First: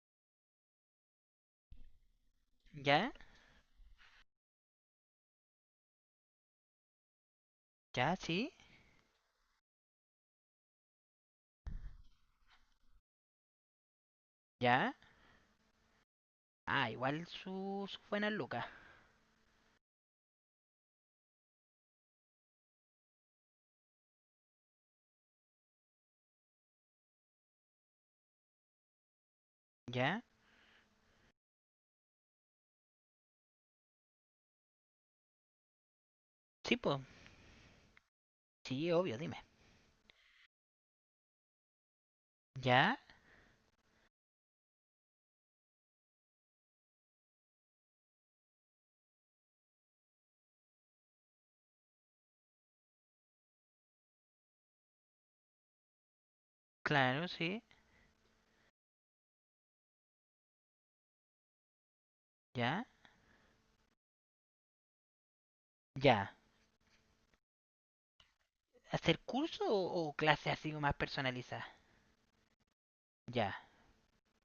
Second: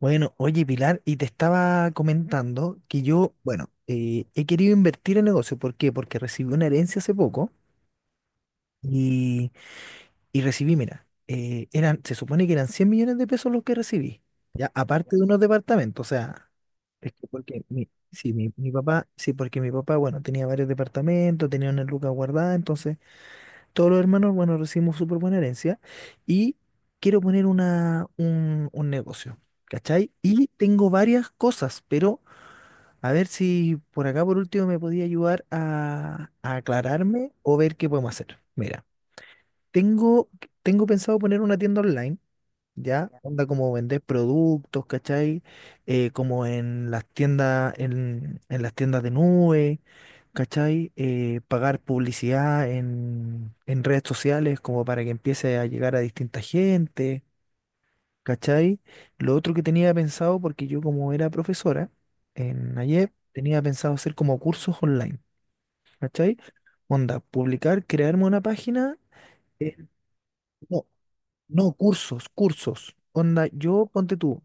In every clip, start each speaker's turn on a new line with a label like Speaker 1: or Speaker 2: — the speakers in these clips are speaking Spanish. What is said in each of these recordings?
Speaker 1: Bueno, oye Pilar, y te estaba comentando que
Speaker 2: ¿Ya?
Speaker 1: yo, bueno, he querido invertir en negocio. ¿Por qué? Porque recibí una herencia hace poco
Speaker 2: ¿Ya? ¿Sí?
Speaker 1: y, y recibí, mira, se supone que eran 100 millones de pesos los que recibí, ya,
Speaker 2: ¿Ya?
Speaker 1: aparte de unos departamentos, o sea,
Speaker 2: Ah,
Speaker 1: es
Speaker 2: igual
Speaker 1: que porque
Speaker 2: su,
Speaker 1: mi,
Speaker 2: su buena
Speaker 1: sí, mi,
Speaker 2: lucas.
Speaker 1: mi papá, sí, porque mi papá, bueno, tenía varios departamentos, tenía una lucas guardada, entonces todos los hermanos, bueno, recibimos súper buena herencia y quiero poner un negocio, ¿cachai?
Speaker 2: ¿Ya?
Speaker 1: Y tengo varias cosas, pero a ver si por acá por último me podía ayudar a
Speaker 2: Sí, pues.
Speaker 1: aclararme o ver qué podemos hacer. Mira,
Speaker 2: Sí, obvio, dime.
Speaker 1: tengo, tengo pensado poner una tienda online,
Speaker 2: ¿Ya?
Speaker 1: ¿ya? Onda como vender productos, ¿cachai? Como en las tiendas, en las tiendas de nube, ¿cachai? Pagar publicidad en redes sociales como para que empiece a llegar a distinta gente,
Speaker 2: Claro, sí.
Speaker 1: ¿cachai? Lo otro que tenía pensado, porque yo como era profesora en
Speaker 2: ¿Ya?
Speaker 1: ayer, tenía pensado hacer como cursos online,
Speaker 2: ¿Ya?
Speaker 1: ¿cachai? Onda, publicar, crearme una página.
Speaker 2: ¿Hacer curso
Speaker 1: eh,
Speaker 2: o clase así
Speaker 1: no,
Speaker 2: más personalizada?
Speaker 1: no, cursos, cursos. Onda,
Speaker 2: ¿Ya?
Speaker 1: yo ponte tú,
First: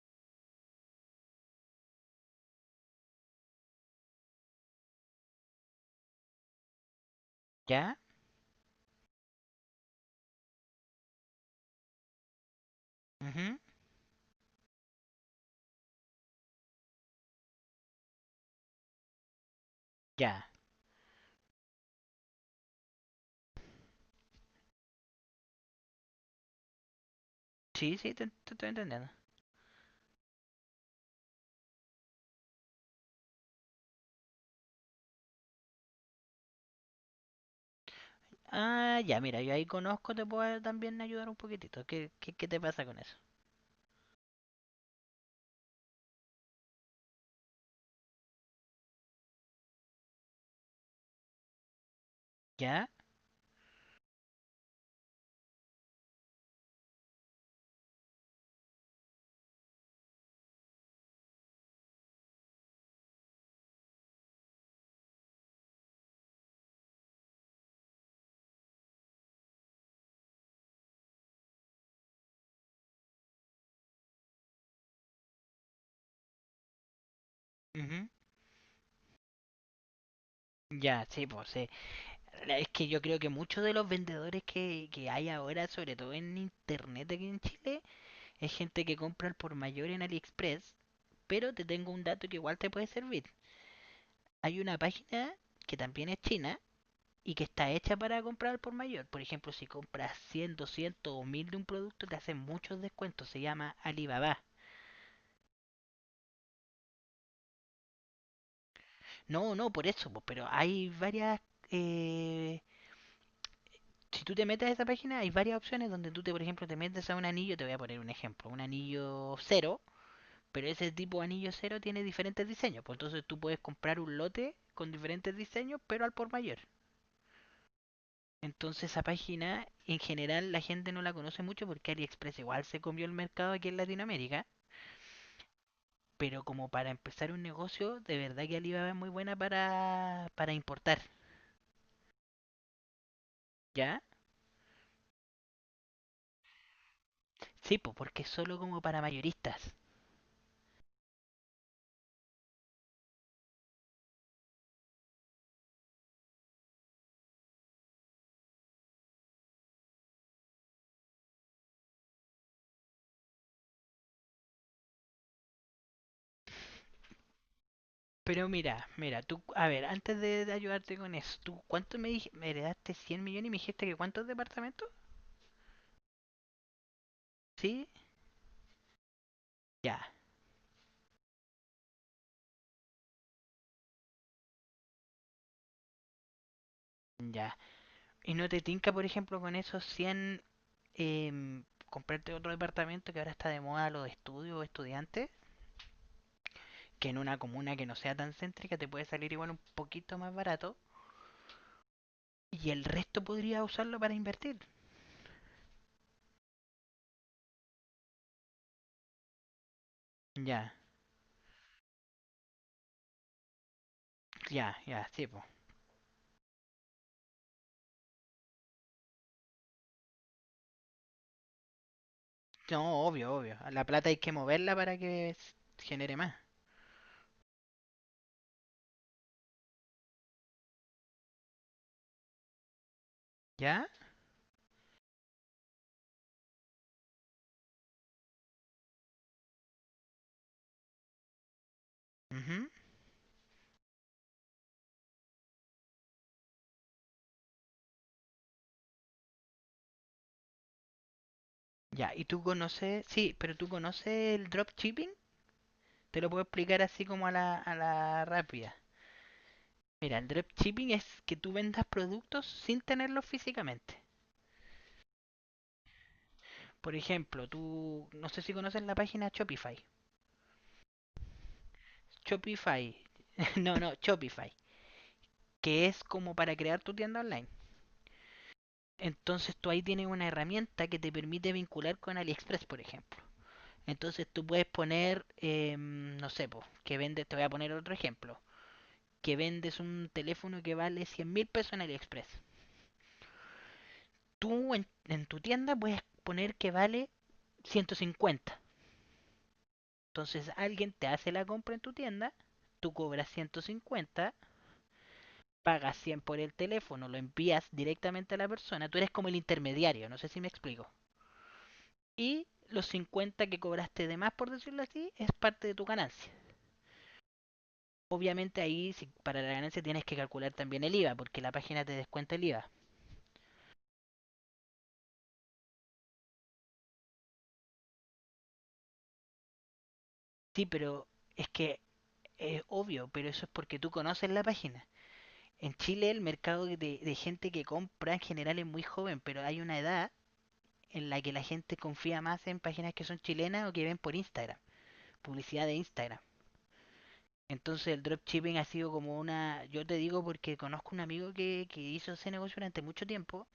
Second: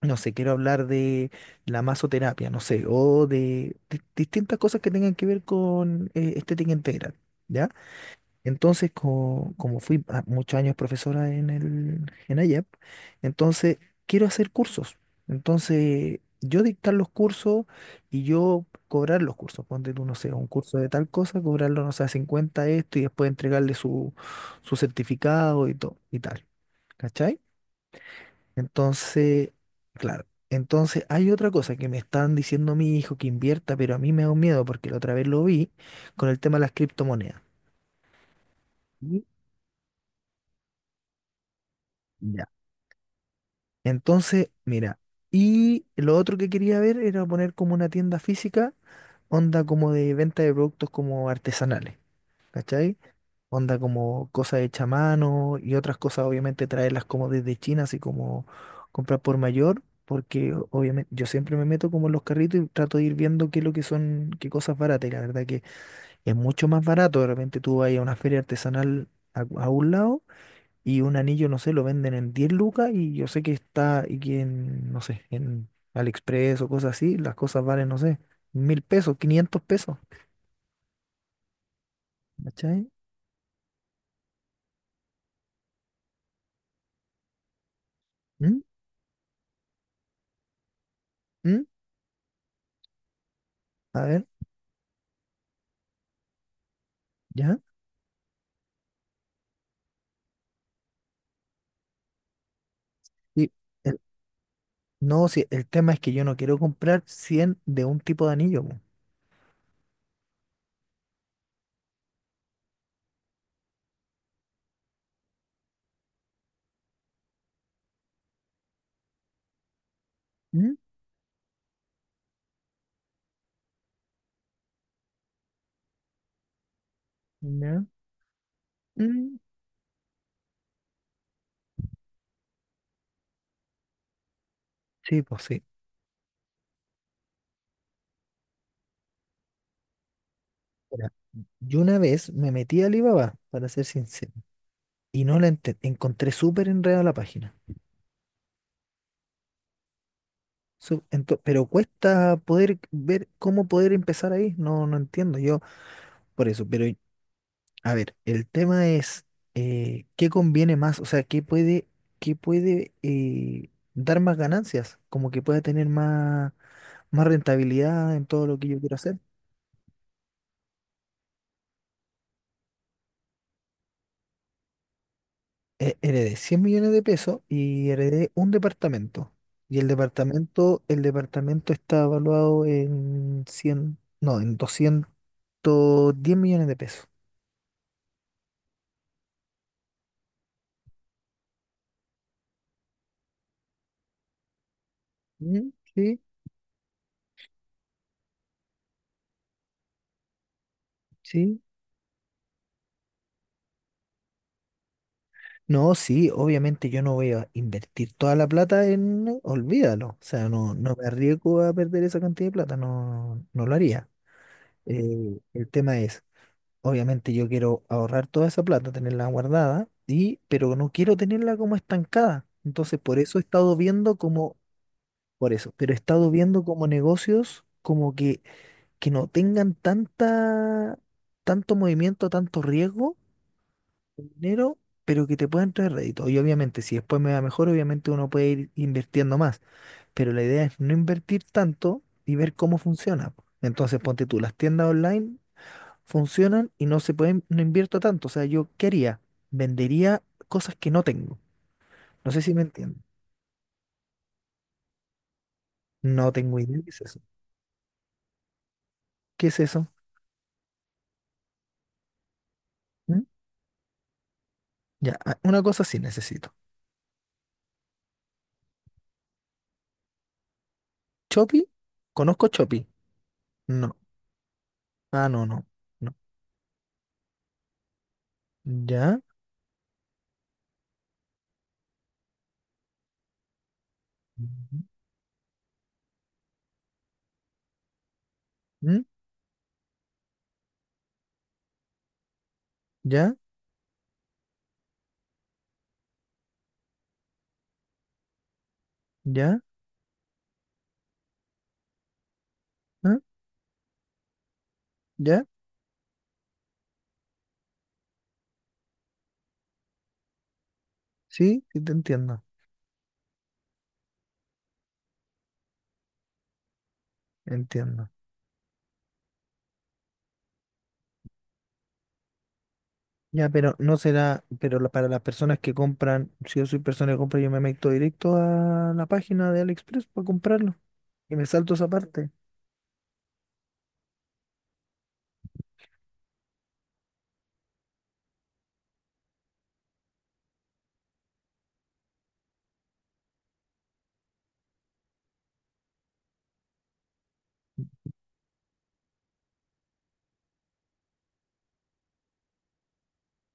Speaker 1: no sé, quiero hablar de la masoterapia, no sé, o de distintas cosas que tengan que ver con estética integral, ¿ya?
Speaker 2: ¿Ya?
Speaker 1: Entonces, como fui muchos años profesora en el, en IAP,
Speaker 2: Ujú.
Speaker 1: entonces quiero hacer cursos. Entonces, yo dictar los cursos y yo cobrar los cursos. Ponte tú, no sé, un
Speaker 2: ¿Ya?
Speaker 1: curso de tal cosa, cobrarlo, no sé, a 50 esto y después entregarle su, su certificado y todo, y tal. ¿Cachai?
Speaker 2: Sí, sí, te estoy entendiendo.
Speaker 1: Entonces, claro. Entonces, hay otra cosa que me están diciendo mi hijo que invierta, pero a mí me da un miedo porque la otra vez lo vi con el tema de las criptomonedas.
Speaker 2: Ah, ya,
Speaker 1: Y
Speaker 2: mira, yo ahí conozco, te puedo también ayudar un poquitito. ¿Qué, qué,
Speaker 1: Ya.
Speaker 2: qué te pasa con eso?
Speaker 1: Entonces, mira, y lo otro que quería ver era poner como una tienda física, onda como de venta de productos como artesanales,
Speaker 2: ¿Ya?
Speaker 1: ¿cachai? Onda como cosas hechas a mano y otras cosas obviamente traerlas como desde China, así como comprar por mayor, porque obviamente yo siempre me meto como en los carritos y trato de ir viendo qué es lo que son, qué cosas baratas, y la verdad que es mucho más barato, de repente tú vas a una feria artesanal a un lado y un anillo, no sé, lo venden en 10 lucas y yo sé que está, y que en, no sé, en AliExpress o cosas así, las cosas valen, no
Speaker 2: Ujú.
Speaker 1: sé, 1.000 pesos, 500 pesos,
Speaker 2: Ya, sí, pues sí. Es que
Speaker 1: ¿cachai?
Speaker 2: yo creo que muchos de los vendedores que hay ahora, sobre todo en internet aquí en Chile, es
Speaker 1: ¿Mm?
Speaker 2: gente que compra al por mayor en AliExpress, pero te
Speaker 1: ¿Mm?
Speaker 2: tengo un dato que igual te puede servir.
Speaker 1: A ver,
Speaker 2: Hay una página que también es china y que
Speaker 1: ¿ya?
Speaker 2: está hecha para comprar al por mayor. Por ejemplo, si compras 100, 200 o 1000 de un producto, te hacen muchos descuentos. Se
Speaker 1: Y
Speaker 2: llama Alibaba.
Speaker 1: No, sí, el tema es que yo no quiero comprar 100 de un tipo de anillo, po.
Speaker 2: No, no, por eso, pero hay varias. eh, si tú te metes a esa página, hay varias opciones donde tú, te, por ejemplo, te metes a un anillo, te voy a poner un ejemplo, un anillo cero. Pero
Speaker 1: ¿Mm?
Speaker 2: ese tipo de anillo cero tiene diferentes diseños. Pues entonces tú puedes comprar un lote con diferentes diseños, pero al por mayor.
Speaker 1: ¿Ya?
Speaker 2: Entonces esa
Speaker 1: Mm.
Speaker 2: página en general la gente no la conoce mucho porque AliExpress igual se comió el mercado aquí en Latinoamérica.
Speaker 1: Sí, pues sí.
Speaker 2: Pero como para empezar un negocio, de verdad que Alibaba es muy buena para importar.
Speaker 1: Mira, yo una vez me metí a Alibaba, para ser
Speaker 2: ¿Ya?
Speaker 1: sincero, y no la encontré súper enredada la página.
Speaker 2: Sí, pues porque es solo como para mayoristas.
Speaker 1: Pero cuesta poder ver cómo poder empezar ahí. No, no entiendo yo por eso. Pero, a ver, el tema es, ¿qué conviene más? O sea, ¿qué puede dar más ganancias? Como que pueda tener más rentabilidad en todo
Speaker 2: Pero
Speaker 1: lo que yo
Speaker 2: mira,
Speaker 1: quiero hacer.
Speaker 2: mira, tú, a ver, antes de ayudarte con eso, ¿tú cuánto me heredaste 100 millones y me dijiste que cuántos departamentos?
Speaker 1: Heredé 100 millones de pesos
Speaker 2: ¿Sí?
Speaker 1: y heredé un departamento. Y el
Speaker 2: Ya,
Speaker 1: departamento, el departamento está evaluado en 100 no, en 210 millones de pesos.
Speaker 2: ya. ¿Y no te tinca, por ejemplo, con esos cien, comprarte otro departamento que ahora está de moda los estudios o estudiantes?
Speaker 1: Mm. Sí,
Speaker 2: Que en una comuna que no sea tan céntrica te puede salir igual un poquito más barato.
Speaker 1: sí.
Speaker 2: Y el resto podría usarlo para invertir.
Speaker 1: No, sí, obviamente yo no voy a invertir toda la plata en, olvídalo, o sea,
Speaker 2: Ya,
Speaker 1: no, no me arriesgo a perder esa cantidad de plata, no, no lo haría.
Speaker 2: ya, ya, sí, po.
Speaker 1: El tema es, obviamente yo quiero ahorrar toda esa plata, tenerla guardada, y, pero no quiero tenerla como estancada. Entonces,
Speaker 2: No,
Speaker 1: por
Speaker 2: obvio,
Speaker 1: eso he
Speaker 2: obvio.
Speaker 1: estado
Speaker 2: La plata
Speaker 1: viendo
Speaker 2: hay que
Speaker 1: como,
Speaker 2: moverla para que
Speaker 1: por eso, pero he
Speaker 2: genere
Speaker 1: estado
Speaker 2: más.
Speaker 1: viendo como negocios como que no tengan tanta, tanto movimiento, tanto riesgo
Speaker 2: ¿Ya?
Speaker 1: dinero, pero que te puedan traer rédito. Y obviamente, si después me va mejor, obviamente uno puede ir invirtiendo más. Pero la idea es no invertir tanto y ver
Speaker 2: Ujú.
Speaker 1: cómo funciona. Entonces, ponte tú, las tiendas online funcionan y no se pueden, no invierto tanto. O sea, yo ¿qué haría? Vendería cosas que no tengo.
Speaker 2: Ya, ¿y
Speaker 1: No sé
Speaker 2: tú
Speaker 1: si me entienden.
Speaker 2: conoces? Sí, pero ¿tú conoces el dropshipping? Te lo
Speaker 1: No
Speaker 2: puedo
Speaker 1: tengo idea
Speaker 2: explicar
Speaker 1: qué es
Speaker 2: así
Speaker 1: eso.
Speaker 2: como a la rápida.
Speaker 1: ¿Qué es eso?
Speaker 2: Mira, el dropshipping es que tú vendas productos sin
Speaker 1: ¿Mm?
Speaker 2: tenerlos físicamente.
Speaker 1: Ya, ah, una cosa sí necesito.
Speaker 2: Por ejemplo, tú, no sé si conoces la página Shopify.
Speaker 1: ¿Chopi? ¿Conozco Chopi?
Speaker 2: Shopify, no, no,
Speaker 1: No.
Speaker 2: Shopify,
Speaker 1: Ah, no, no.
Speaker 2: que es
Speaker 1: No.
Speaker 2: como para crear tu tienda online.
Speaker 1: Ya.
Speaker 2: Entonces tú ahí tienes una herramienta que te permite vincular con AliExpress, por ejemplo. Entonces tú puedes
Speaker 1: Ujú.
Speaker 2: poner, no sé, po, que vendes, te voy a poner otro ejemplo,
Speaker 1: ¿Mm?
Speaker 2: que vendes un teléfono que vale 100.000 pesos en AliExpress.
Speaker 1: ¿Ya?
Speaker 2: Tú en tu tienda puedes poner que vale 150.
Speaker 1: ¿Ya?
Speaker 2: Entonces alguien te hace la compra en tu tienda, tú
Speaker 1: ¿Ah?
Speaker 2: cobras 150,
Speaker 1: ¿Ya?
Speaker 2: pagas 100 por el teléfono, lo envías directamente a la persona, tú eres como el intermediario, no sé si me explico.
Speaker 1: Sí, sí, te entiendo,
Speaker 2: Y los 50 que cobraste de más, por decirlo así, es parte de tu ganancia.
Speaker 1: entiendo.
Speaker 2: Obviamente ahí, si para la ganancia tienes que calcular también el IVA, porque la página te descuenta el IVA.
Speaker 1: Ya, pero no será, pero para las personas que compran, si yo soy persona que compra, yo me meto directo a la página de AliExpress para
Speaker 2: Sí,
Speaker 1: comprarlo
Speaker 2: pero
Speaker 1: y me
Speaker 2: es
Speaker 1: salto
Speaker 2: que
Speaker 1: esa parte.
Speaker 2: es obvio, pero eso es porque tú conoces la página. En Chile el mercado de gente que compra en general es muy joven, pero hay una edad en la que la gente confía más en páginas que son chilenas o que ven por Instagram, publicidad de Instagram. Entonces el dropshipping ha sido como una, yo te digo porque conozco un amigo que hizo ese negocio durante mucho tiempo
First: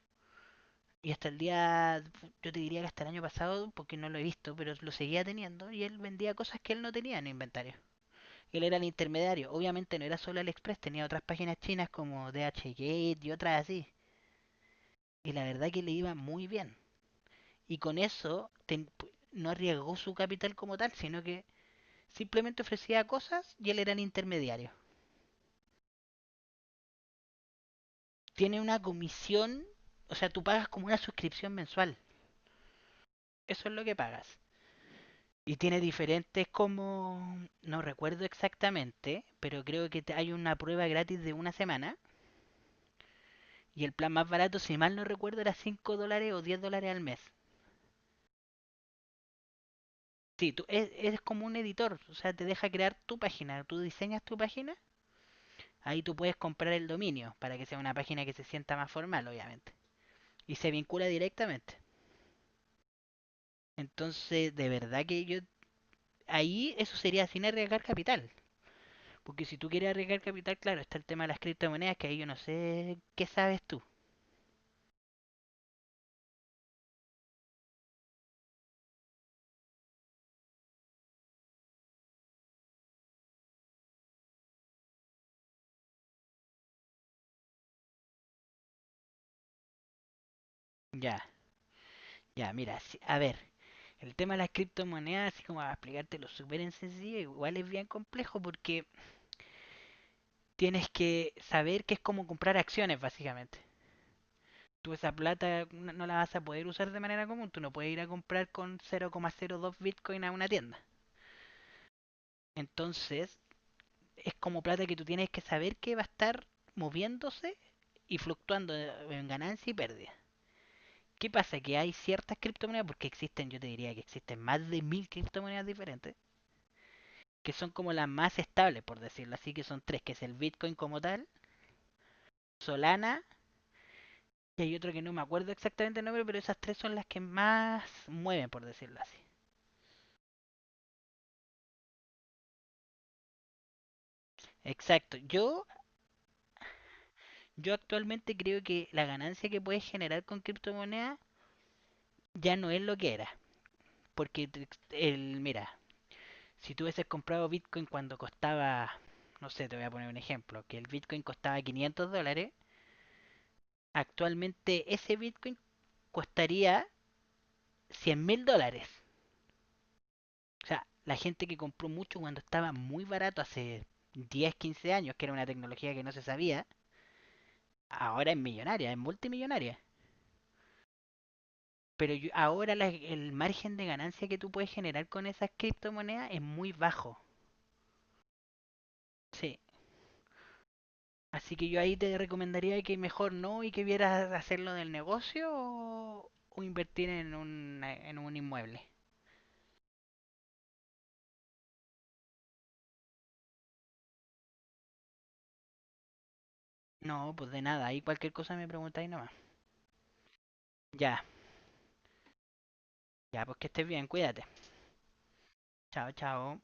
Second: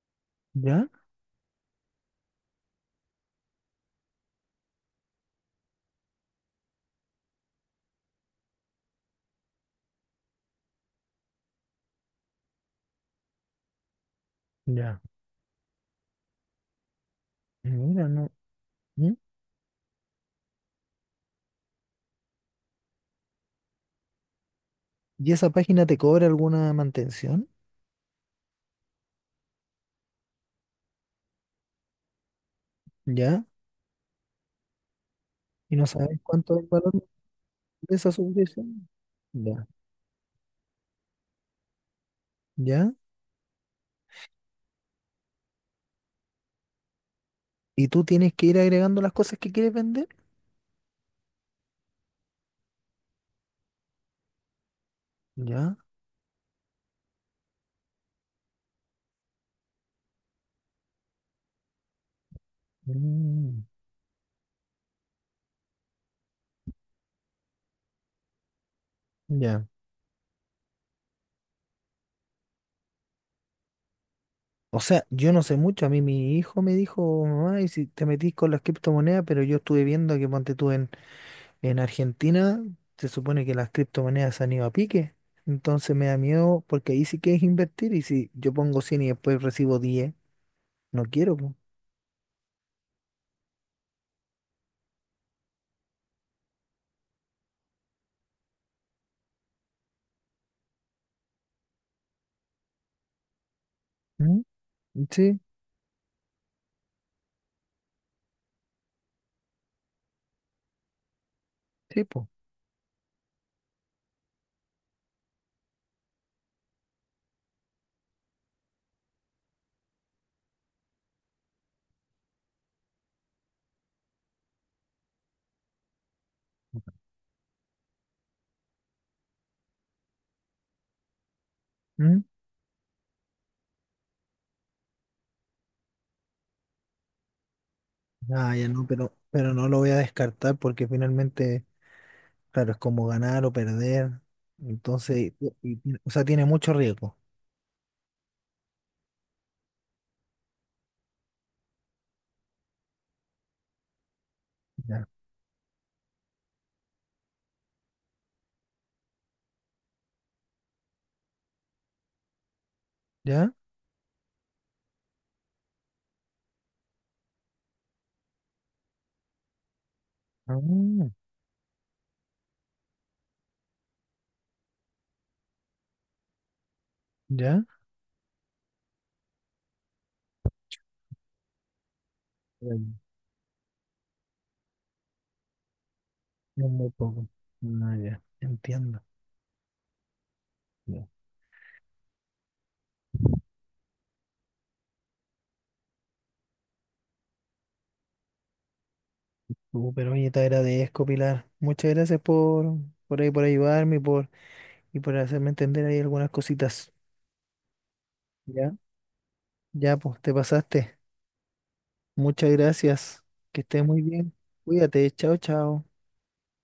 Speaker 1: ¿Ya?
Speaker 2: y hasta el día, yo te diría que hasta el año pasado, porque no lo he visto, pero lo seguía teniendo y él vendía cosas que él no tenía en el inventario. Él era el intermediario, obviamente no era solo AliExpress, tenía otras páginas chinas como DHgate y otras así.
Speaker 1: Ya.
Speaker 2: Y la verdad que le iba muy bien. Y con
Speaker 1: Mira, no.
Speaker 2: eso
Speaker 1: ¿Mm?
Speaker 2: no arriesgó su capital como tal, sino que simplemente ofrecía cosas y él era el intermediario.
Speaker 1: ¿Y esa página te cobra alguna mantención?
Speaker 2: Tiene una comisión, o sea, tú pagas como una suscripción mensual.
Speaker 1: ¿Ya?
Speaker 2: Eso es lo que pagas. Y
Speaker 1: ¿Y
Speaker 2: tiene
Speaker 1: no sabes
Speaker 2: diferentes
Speaker 1: cuánto es el valor
Speaker 2: como, no
Speaker 1: de esa
Speaker 2: recuerdo
Speaker 1: suscripción?
Speaker 2: exactamente, pero
Speaker 1: Ya.
Speaker 2: creo que hay una prueba gratis de una semana.
Speaker 1: ¿Ya?
Speaker 2: Y el plan más barato, si mal no recuerdo, era 5 dólares o 10 dólares al mes.
Speaker 1: ¿Y tú tienes que ir agregando las cosas que quieres vender?
Speaker 2: Sí, tú eres como un editor, o sea, te deja crear tu página. Tú diseñas tu página,
Speaker 1: ¿Ya?
Speaker 2: ahí tú puedes comprar el dominio para que sea una página que se sienta más formal, obviamente. Y se vincula directamente.
Speaker 1: Mm.
Speaker 2: Entonces, de verdad que yo ahí eso sería sin arriesgar capital, porque si
Speaker 1: Ya.
Speaker 2: tú quieres arriesgar capital, claro, está el tema de las criptomonedas que ahí yo no sé qué sabes tú.
Speaker 1: O sea, yo no sé mucho. A mí mi hijo me dijo, mamá, y si te metís con las criptomonedas, pero yo estuve viendo que ponte tú en Argentina, se supone que las criptomonedas se han ido a pique. Entonces me da miedo porque ahí sí que es invertir y si yo pongo 100 y después recibo 10, no
Speaker 2: Ya,
Speaker 1: quiero, po.
Speaker 2: ya, mira, a ver, el tema de las criptomonedas, así como a explicártelo súper en sencillo, igual es bien complejo porque tienes que saber que es como comprar acciones, básicamente.
Speaker 1: ¿Mm?
Speaker 2: Tú esa
Speaker 1: Sí,
Speaker 2: plata no, no la vas a poder usar de manera común, tú no puedes ir a comprar con 0,02 Bitcoin a una tienda.
Speaker 1: sí, po.
Speaker 2: Entonces, es como plata que tú tienes que saber que va a estar moviéndose y fluctuando en ganancia y pérdida. ¿Qué pasa? Que hay ciertas criptomonedas, porque existen, yo te diría que existen más de 1000 criptomonedas diferentes, que son como las más estables, por decirlo así, que son tres, que es el Bitcoin como tal,
Speaker 1: ¿Mm?
Speaker 2: Solana, y hay otro que no me acuerdo exactamente el nombre, pero esas tres son las que más mueven,
Speaker 1: Ah,
Speaker 2: por
Speaker 1: ya no,
Speaker 2: decirlo
Speaker 1: pero,
Speaker 2: así.
Speaker 1: pero no lo voy a descartar porque finalmente, claro, es como ganar o perder.
Speaker 2: Exacto.
Speaker 1: Entonces,
Speaker 2: Yo,
Speaker 1: o sea, tiene mucho riesgo.
Speaker 2: yo actualmente creo que la ganancia que puedes generar con criptomonedas ya no es lo que era. Porque
Speaker 1: Ya.
Speaker 2: mira, si tú hubieses comprado Bitcoin cuando costaba, no sé, te voy a poner un ejemplo, que el Bitcoin costaba 500 dólares,
Speaker 1: ¿Ya?
Speaker 2: actualmente ese Bitcoin costaría 100 mil dólares. O sea,
Speaker 1: Ah,
Speaker 2: la gente que compró mucho cuando estaba muy barato hace 10, 15 años, que era una tecnología que no se sabía,
Speaker 1: ¿ya?
Speaker 2: ahora es millonaria, es multimillonaria. Pero ahora
Speaker 1: Bueno.
Speaker 2: el margen de ganancia que tú puedes generar con esas criptomonedas es
Speaker 1: Es
Speaker 2: muy
Speaker 1: muy
Speaker 2: bajo.
Speaker 1: poco. Ah, ya, entiendo.
Speaker 2: Sí,
Speaker 1: Ya.
Speaker 2: así que yo ahí te recomendaría que mejor no y que vieras hacerlo del negocio o invertir en un, inmueble.
Speaker 1: Pero oye, te agradezco, Pilar. Muchas gracias por ahí, por ayudarme y por hacerme entender ahí algunas cositas.
Speaker 2: No, pues de nada, ahí cualquier cosa me
Speaker 1: Ya,
Speaker 2: preguntáis nomás.
Speaker 1: ya, pues te pasaste.
Speaker 2: Ya,
Speaker 1: Muchas gracias.
Speaker 2: ya, pues
Speaker 1: Que
Speaker 2: que
Speaker 1: estés
Speaker 2: estés
Speaker 1: muy
Speaker 2: bien,
Speaker 1: bien.
Speaker 2: cuídate.
Speaker 1: Cuídate. Chao, chao.
Speaker 2: Chao, chao.